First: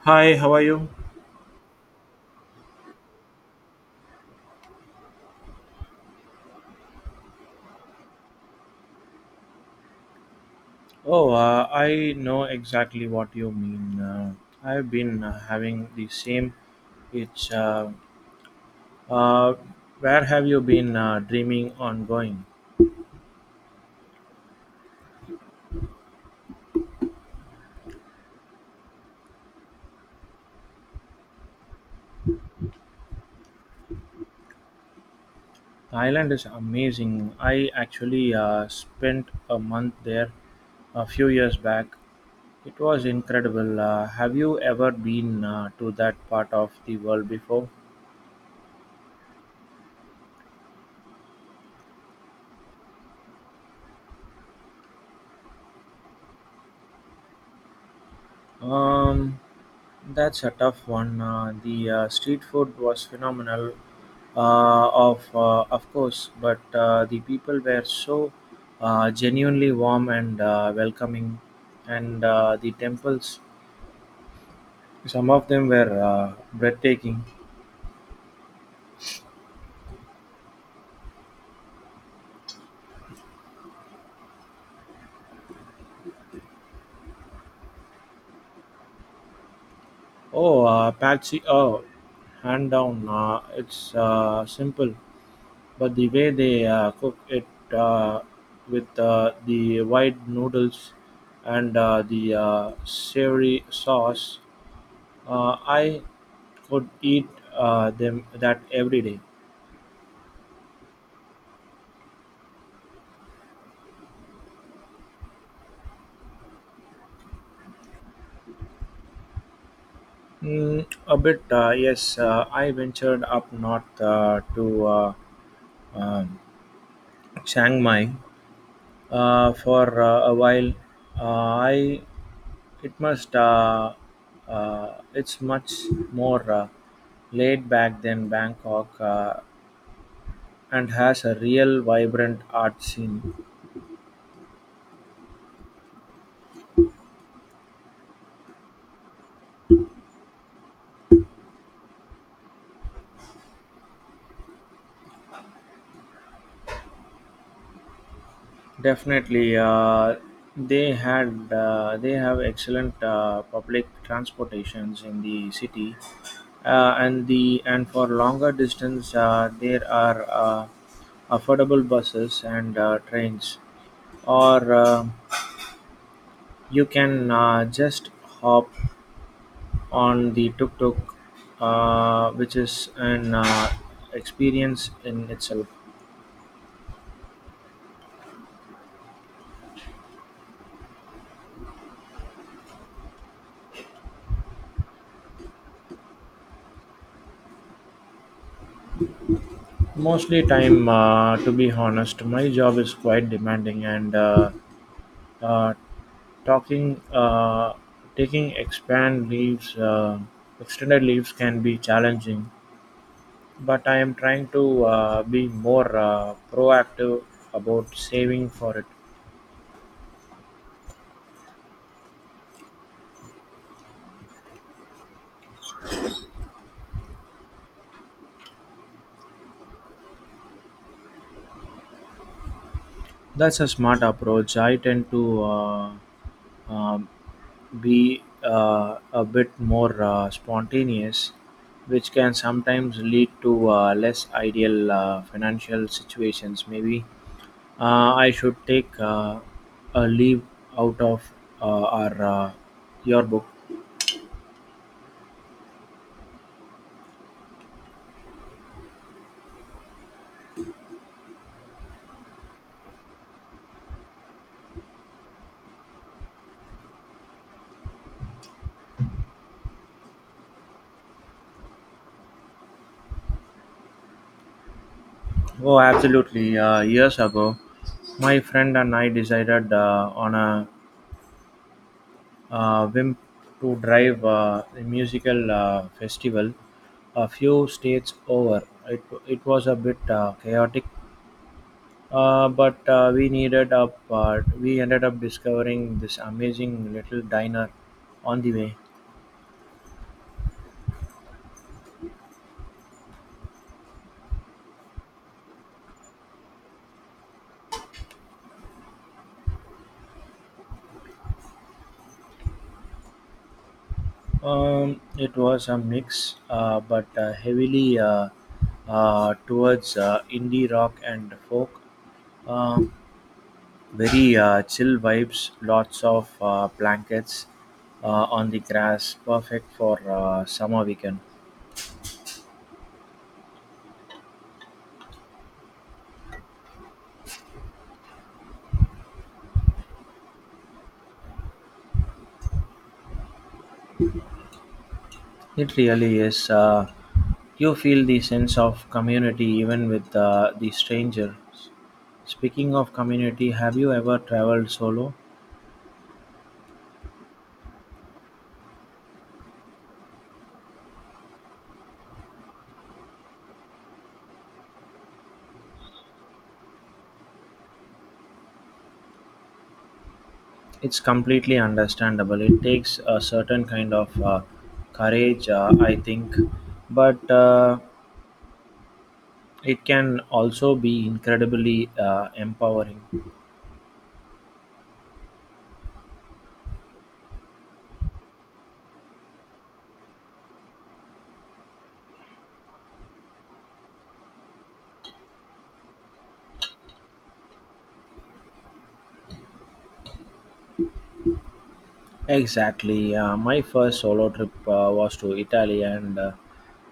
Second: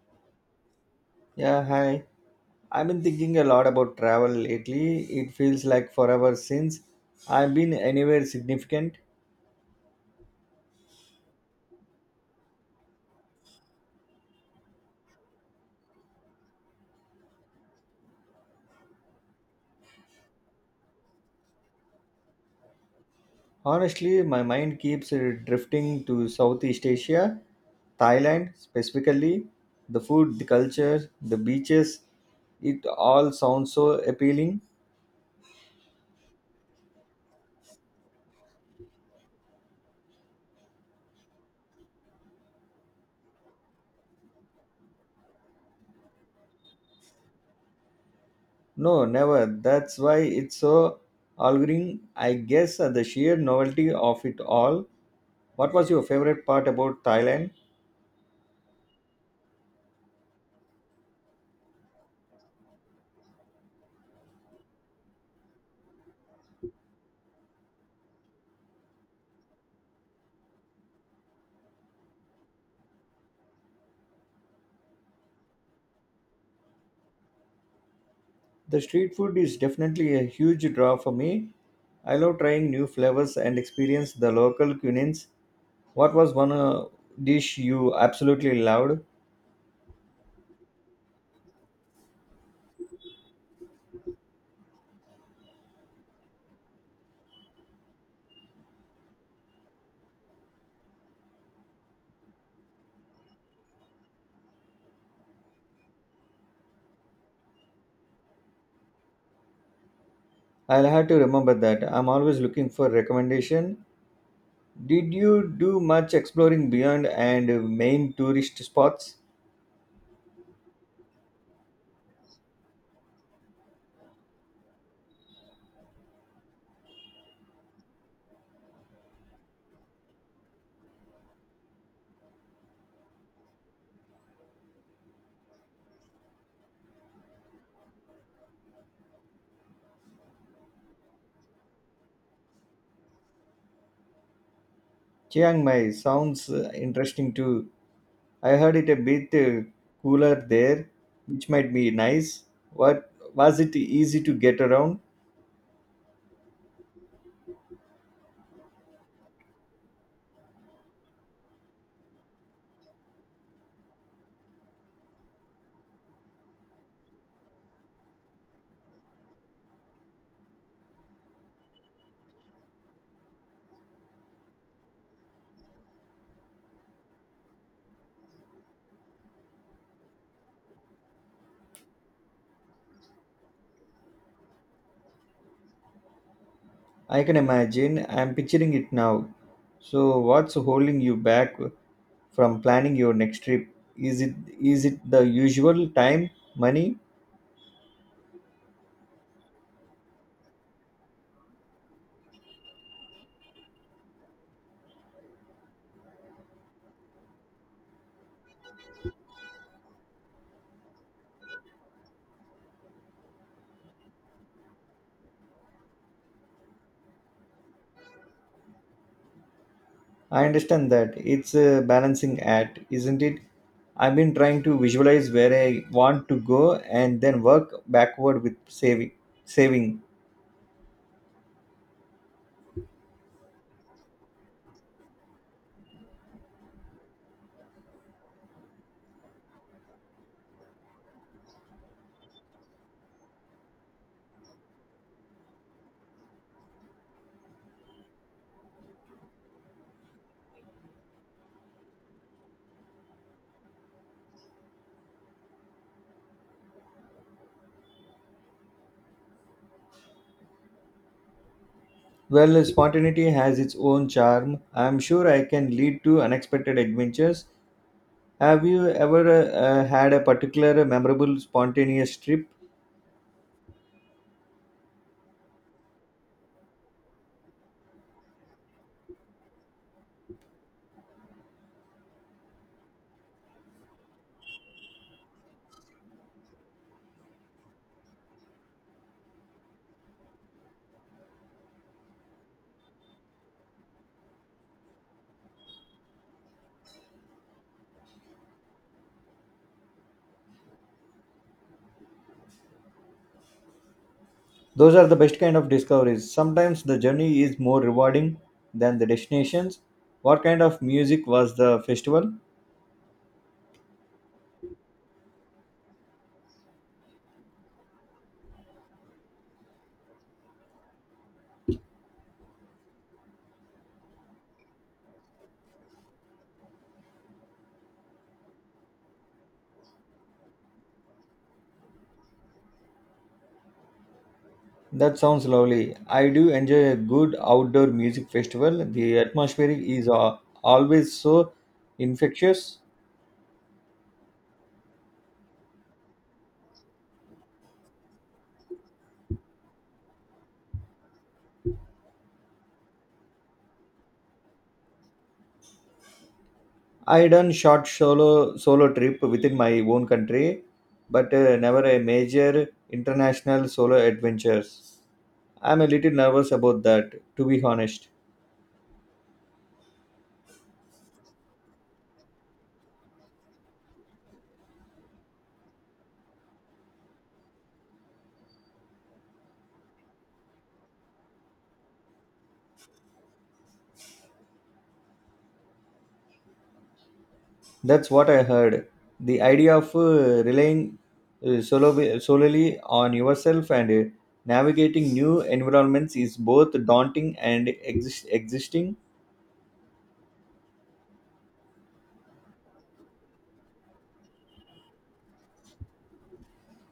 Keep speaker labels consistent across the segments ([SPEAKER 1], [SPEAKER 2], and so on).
[SPEAKER 1] Hi, how are you?
[SPEAKER 2] Yeah, hi. I've been thinking a lot about travel lately. It feels like forever since I've been anywhere significant.
[SPEAKER 1] Oh, I know exactly what you mean. I've been having the same. It's uh, where have you been dreaming on going?
[SPEAKER 2] Honestly, my mind keeps drifting to Southeast Asia, Thailand specifically. The food, the culture, the beaches, it all sounds so appealing.
[SPEAKER 1] Thailand is amazing. I actually spent a month there a few years back. It was incredible. Have you ever been to that part of the world before?
[SPEAKER 2] No, never. That's why it's so alluring. I guess the sheer novelty of it all. What was your favorite part about Thailand?
[SPEAKER 1] Um, that's a tough one. The street food was phenomenal, of course, but the people were so genuinely warm and welcoming, and the temples, some of them were breathtaking.
[SPEAKER 2] The street food is definitely a huge draw for me. I love trying new flavors and experience the local cuisines. What was one dish you absolutely loved?
[SPEAKER 1] Oh Patsy, hand down. It's simple, but the way they cook it, uh, with the white noodles and the savory sauce, I could eat them that every day.
[SPEAKER 2] I'll have to remember that. I'm always looking for recommendation. Did you do much exploring beyond and main tourist spots?
[SPEAKER 1] Mm, a bit, yes. I ventured up north to um, Chiang Mai for a while. I it must uh, it's much more laid back than Bangkok, and has a real vibrant art scene.
[SPEAKER 2] Chiang Mai sounds interesting too. I heard it a bit cooler there, which might be nice. What was it easy to get around?
[SPEAKER 1] Definitely. They have excellent public transportations in the city, and for longer distance there are affordable buses and trains, or you can just hop on the tuk-tuk, which is an experience in itself.
[SPEAKER 2] I can imagine. I'm picturing it now. So, what's holding you back from planning your next trip? Is it is it the usual time, money?
[SPEAKER 1] Mostly time, to be honest. My job is quite demanding, and uh, talking taking expand leaves extended leaves can be challenging. But I am trying to be more proactive about saving for it.
[SPEAKER 2] I understand that it's a balancing act, isn't it? I've been trying to visualize where I want to go and then work backward with saving. Saving.
[SPEAKER 1] That's a smart approach. I tend to um, be a bit more spontaneous, which can sometimes lead to less ideal financial situations. Maybe I should take a leave out of our your book.
[SPEAKER 2] Well, spontaneity has its own charm. I'm sure I can lead to unexpected adventures. Have you ever had a particular memorable spontaneous trip?
[SPEAKER 1] Oh, absolutely. Years ago, my friend and I decided on a whim to drive a musical festival a few states over. It was a bit chaotic, but we needed up. We ended up discovering this amazing little diner on the way.
[SPEAKER 2] Those are the best kind of discoveries. Sometimes the journey is more rewarding than the destinations. What kind of music was the festival?
[SPEAKER 1] It was a mix, but heavily towards indie rock and folk. Um, Very chill vibes, lots of blankets uh, on the grass, perfect for summer weekend.
[SPEAKER 2] That sounds lovely. I do enjoy a good outdoor music festival. The atmosphere is always so infectious.
[SPEAKER 1] It really is. You feel the sense of community even with the strangers. Speaking of community, have you ever traveled solo?
[SPEAKER 2] I done short solo trip within my own country, but never a major international solo adventures. I'm a little nervous about that, to be honest.
[SPEAKER 1] It's completely understandable. It takes a certain kind of courage, I think, but it can also be incredibly empowering.
[SPEAKER 2] That's what I heard. The idea of relying solely on yourself and navigating new environments is both daunting and existing.
[SPEAKER 1] Exactly. My first solo trip was to Italy, and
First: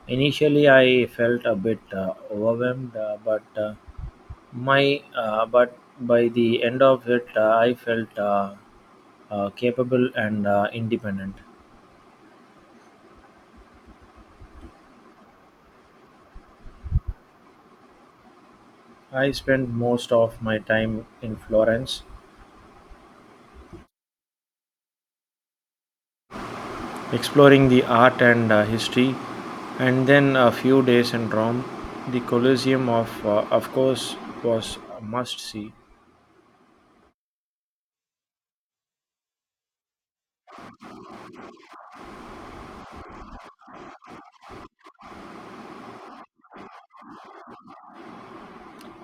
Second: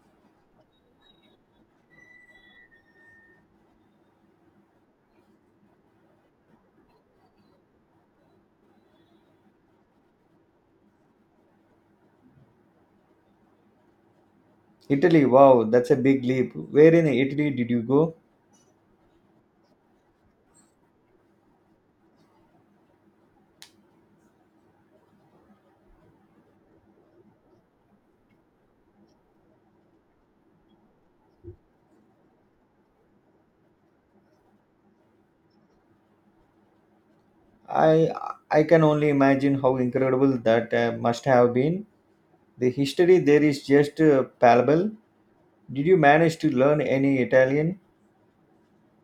[SPEAKER 1] initially I felt a bit overwhelmed, but by the end of it, I felt capable and independent.
[SPEAKER 2] Italy, wow, that's a big leap. Where in Italy did you go?
[SPEAKER 1] I spent most of my time in Florence, exploring the art and history, and then a few days in Rome. The Colosseum, of course, was a must see.
[SPEAKER 2] I I can only imagine how incredible that must have been. The history there is just palpable. Did you manage to learn any Italian?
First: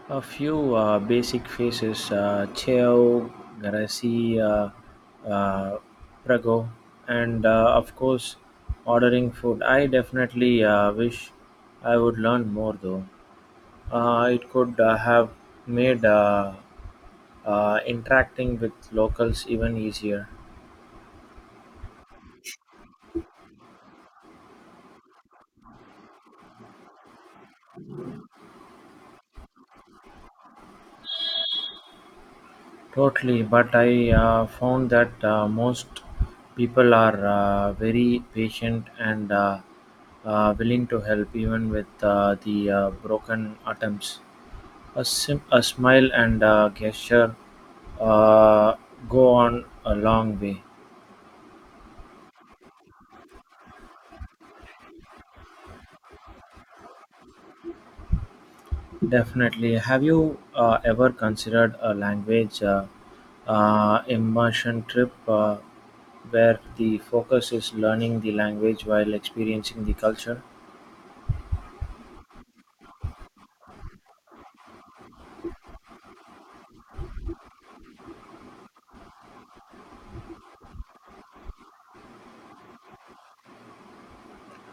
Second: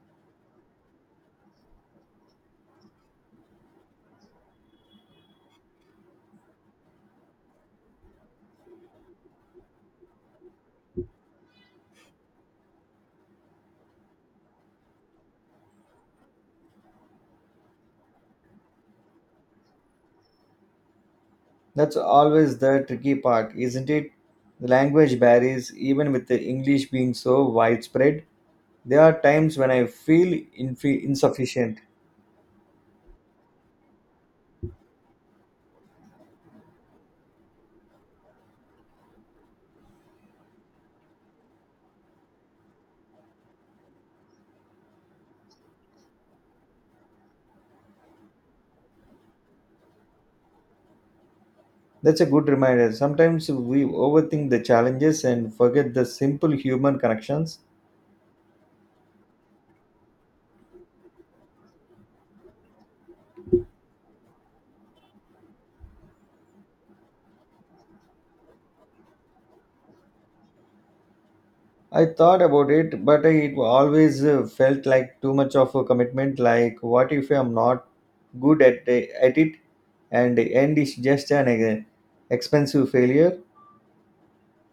[SPEAKER 1] A few basic faces: Cheo, Garcia, uh, Prago, and of course, ordering food. I definitely wish I would learn more, though. It could have made interacting with locals even easier.
[SPEAKER 2] That's always the tricky part, isn't it? The language barriers, even with the English being so widespread, there are times when I feel insufficient.
[SPEAKER 1] Totally, but I found that most people are very patient and willing to help, even with the broken attempts. A smile and a gesture uh, go on a long way.
[SPEAKER 2] That's a good reminder. Sometimes we overthink the challenges and forget the simple human connections.
[SPEAKER 1] Definitely. Have you ever considered a language immersion trip, where the focus is learning the language while experiencing the culture?
[SPEAKER 2] I thought about it, but it always felt like too much of a commitment. Like, what if I'm not good at it and the end is just an expensive failure?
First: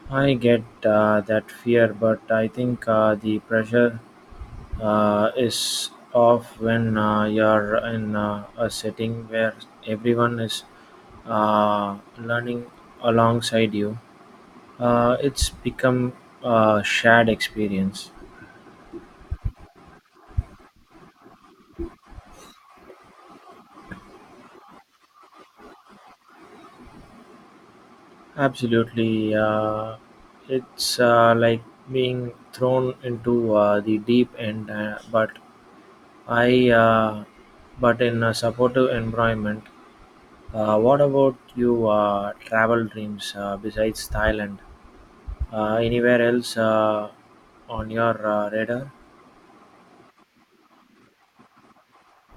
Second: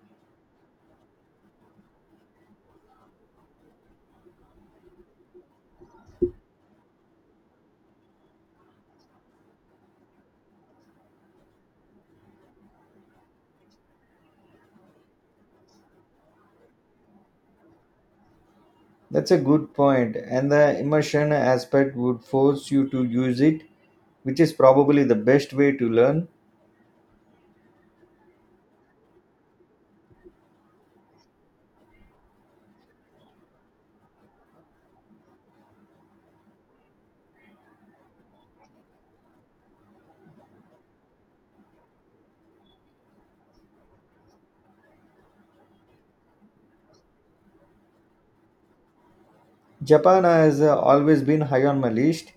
[SPEAKER 1] I get that fear, but I think the pressure is off when you're in a setting where everyone is learning alongside you. It's become a shared experience.
[SPEAKER 2] That's a good point, and the immersion aspect would force you to use it, which is probably the best way to learn.
[SPEAKER 1] Absolutely. It's like being thrown into the deep end, I uh, but in a supportive environment. What about you? Travel dreams besides Thailand? Anywhere else on your radar?
[SPEAKER 2] Japan has always been high on my list.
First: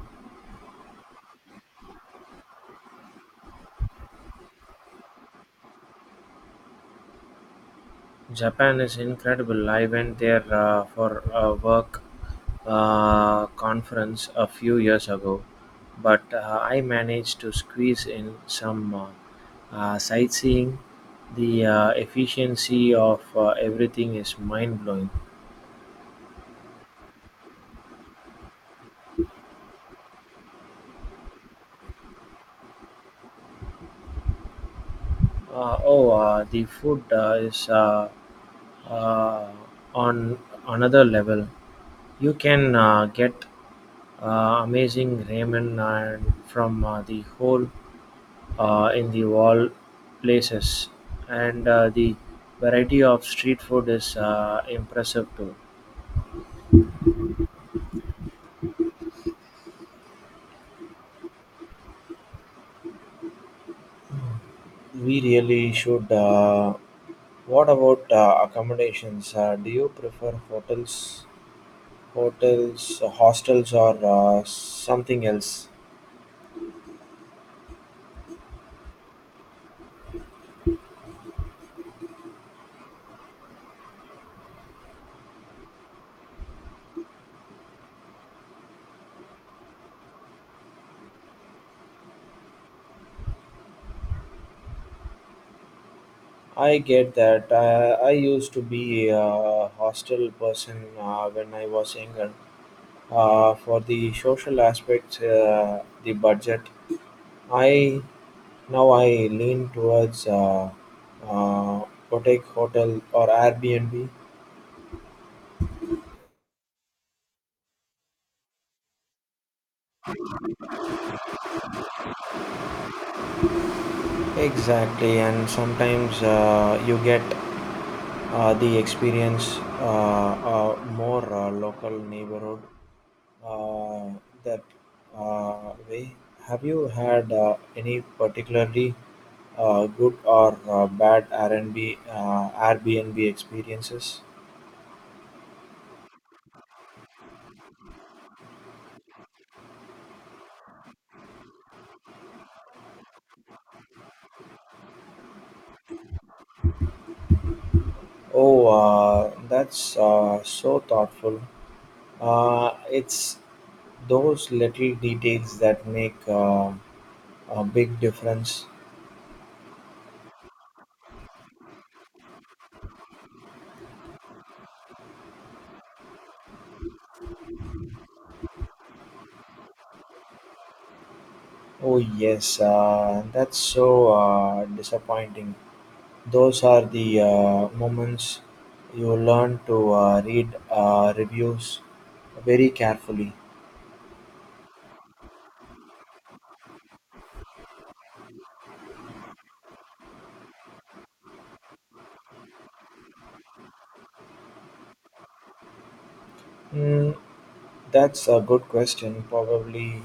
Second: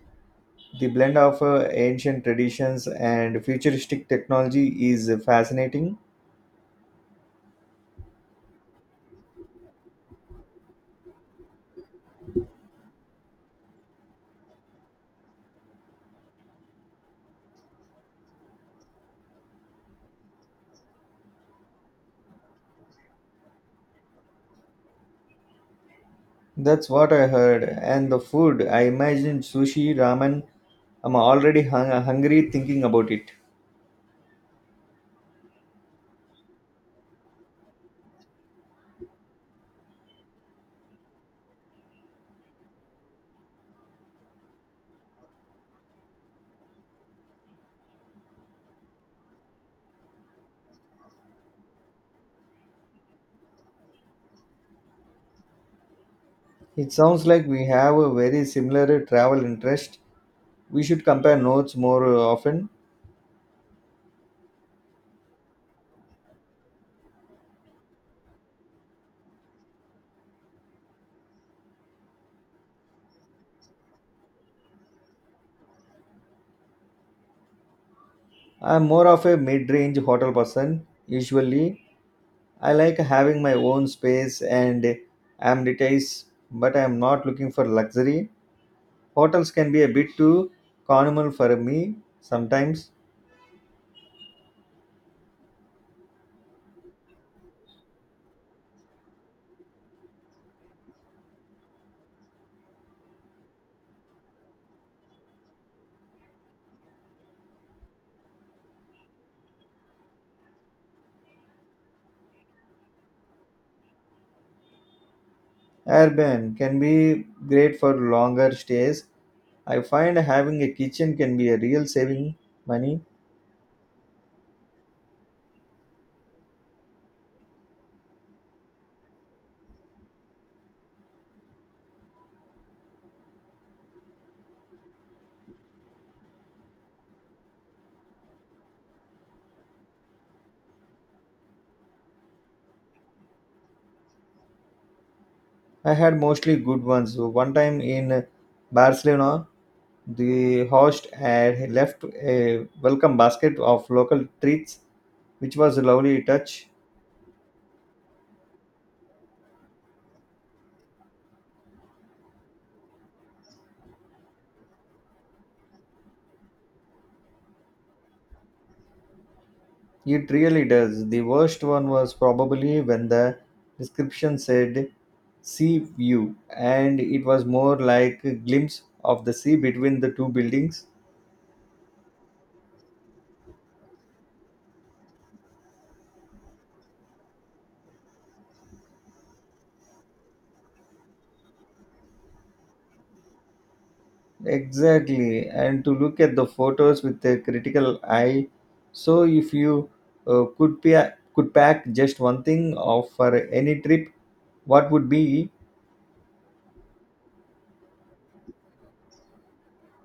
[SPEAKER 2] The blend of ancient traditions and futuristic technology is fascinating.
[SPEAKER 1] Japan is incredible. I went there for a work conference a few years ago, but I managed to squeeze in some sightseeing. The efficiency of everything is mind blowing.
[SPEAKER 2] That's what I heard, and the food. I imagine sushi, ramen. I'm already hungry thinking about it.
[SPEAKER 1] Oh, the food is uh, on another level. You can get amazing ramen and from the whole in the wall places, and the variety of street food is impressive too.
[SPEAKER 2] It sounds like we have a very similar travel interest. We should compare notes more often.
[SPEAKER 1] We really should. What about accommodations? Do you prefer hotels, hostels, or something else?
[SPEAKER 2] I'm more of a mid range hotel person. Usually, I like having my own space and amenities, but I'm not looking for luxury. Hotels can be a bit too communal for me sometimes.
[SPEAKER 1] I get that. I used to be a hostel person when I was younger. For the social aspects, the budget, I now I lean towards uh, boutique hotel or Airbnb.
[SPEAKER 2] Urban can be great for longer stays. I find having a kitchen can be a real saving money.
[SPEAKER 1] Exactly, and sometimes you get the experience more local neighborhood uh, that way. Have you had any particularly good or bad Airbnb experiences?
[SPEAKER 2] I had mostly good ones. One time in Barcelona, the host had left a welcome basket of local treats which was a lovely touch.
[SPEAKER 1] Oh, that's so thoughtful. It's those little details that make a big difference.
[SPEAKER 2] It really does. The worst one was probably when the description said sea view and it was more like a glimpse of the sea between the two buildings.
[SPEAKER 1] Oh yes, that's so disappointing. Those are the moments you learn to read reviews very carefully.
[SPEAKER 2] Exactly, and to look at the photos with a critical eye. So, if you could could pack just one thing off for any trip, what would be?
[SPEAKER 1] Mm, that's a good question. Probably,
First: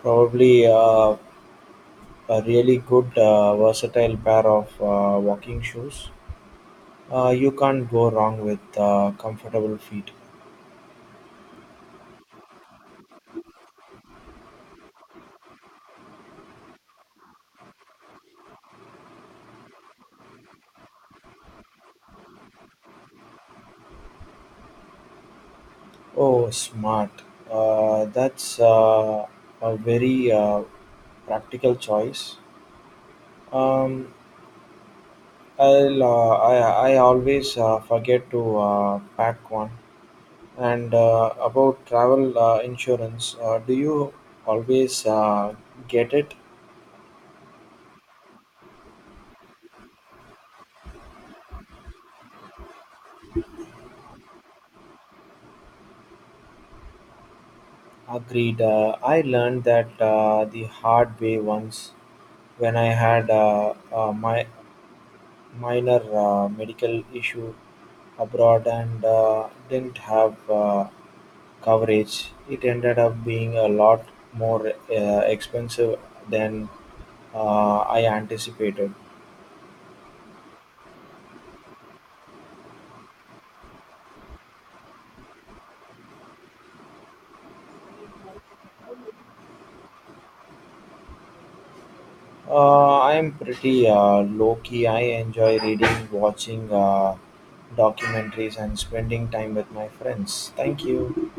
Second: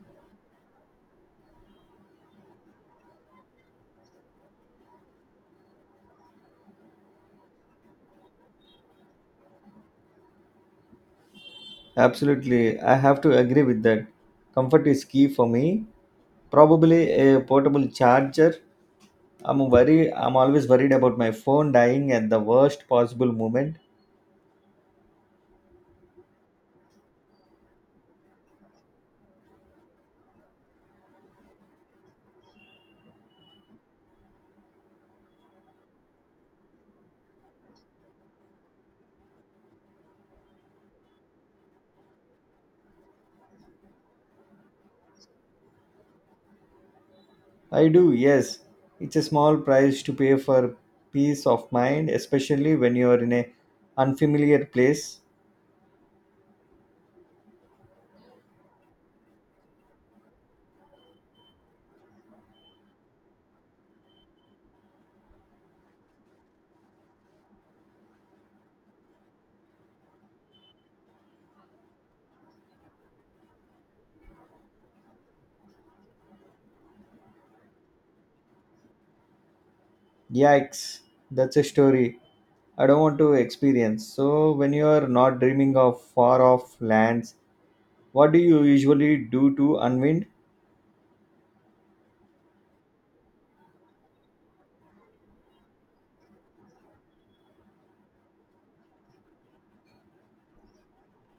[SPEAKER 1] probably uh, a really good versatile pair of walking shoes. You can't go wrong with comfortable feet.
[SPEAKER 2] Absolutely, I have to agree with that. Comfort is key for me. Probably a portable charger. I'm worried. I'm always worried about my phone dying at the worst possible moment.
[SPEAKER 1] Oh, smart. That's a very practical choice. Um, I always forget to pack one. And about travel insurance, do you always get it?
[SPEAKER 2] I do, yes. It's a small price to pay for peace of mind, especially when you are in a unfamiliar place.
[SPEAKER 1] Agreed. I learned that the hard way once, when I had my minor medical issue abroad and didn't have coverage. It ended up being a lot more expensive than I anticipated.
[SPEAKER 2] Yikes, that's a story I don't want to experience. So, when you are not dreaming of far off lands, what do you usually do to unwind?
[SPEAKER 1] I am pretty low key. I enjoy reading, watching documentaries, and spending time with my friends. Thank you.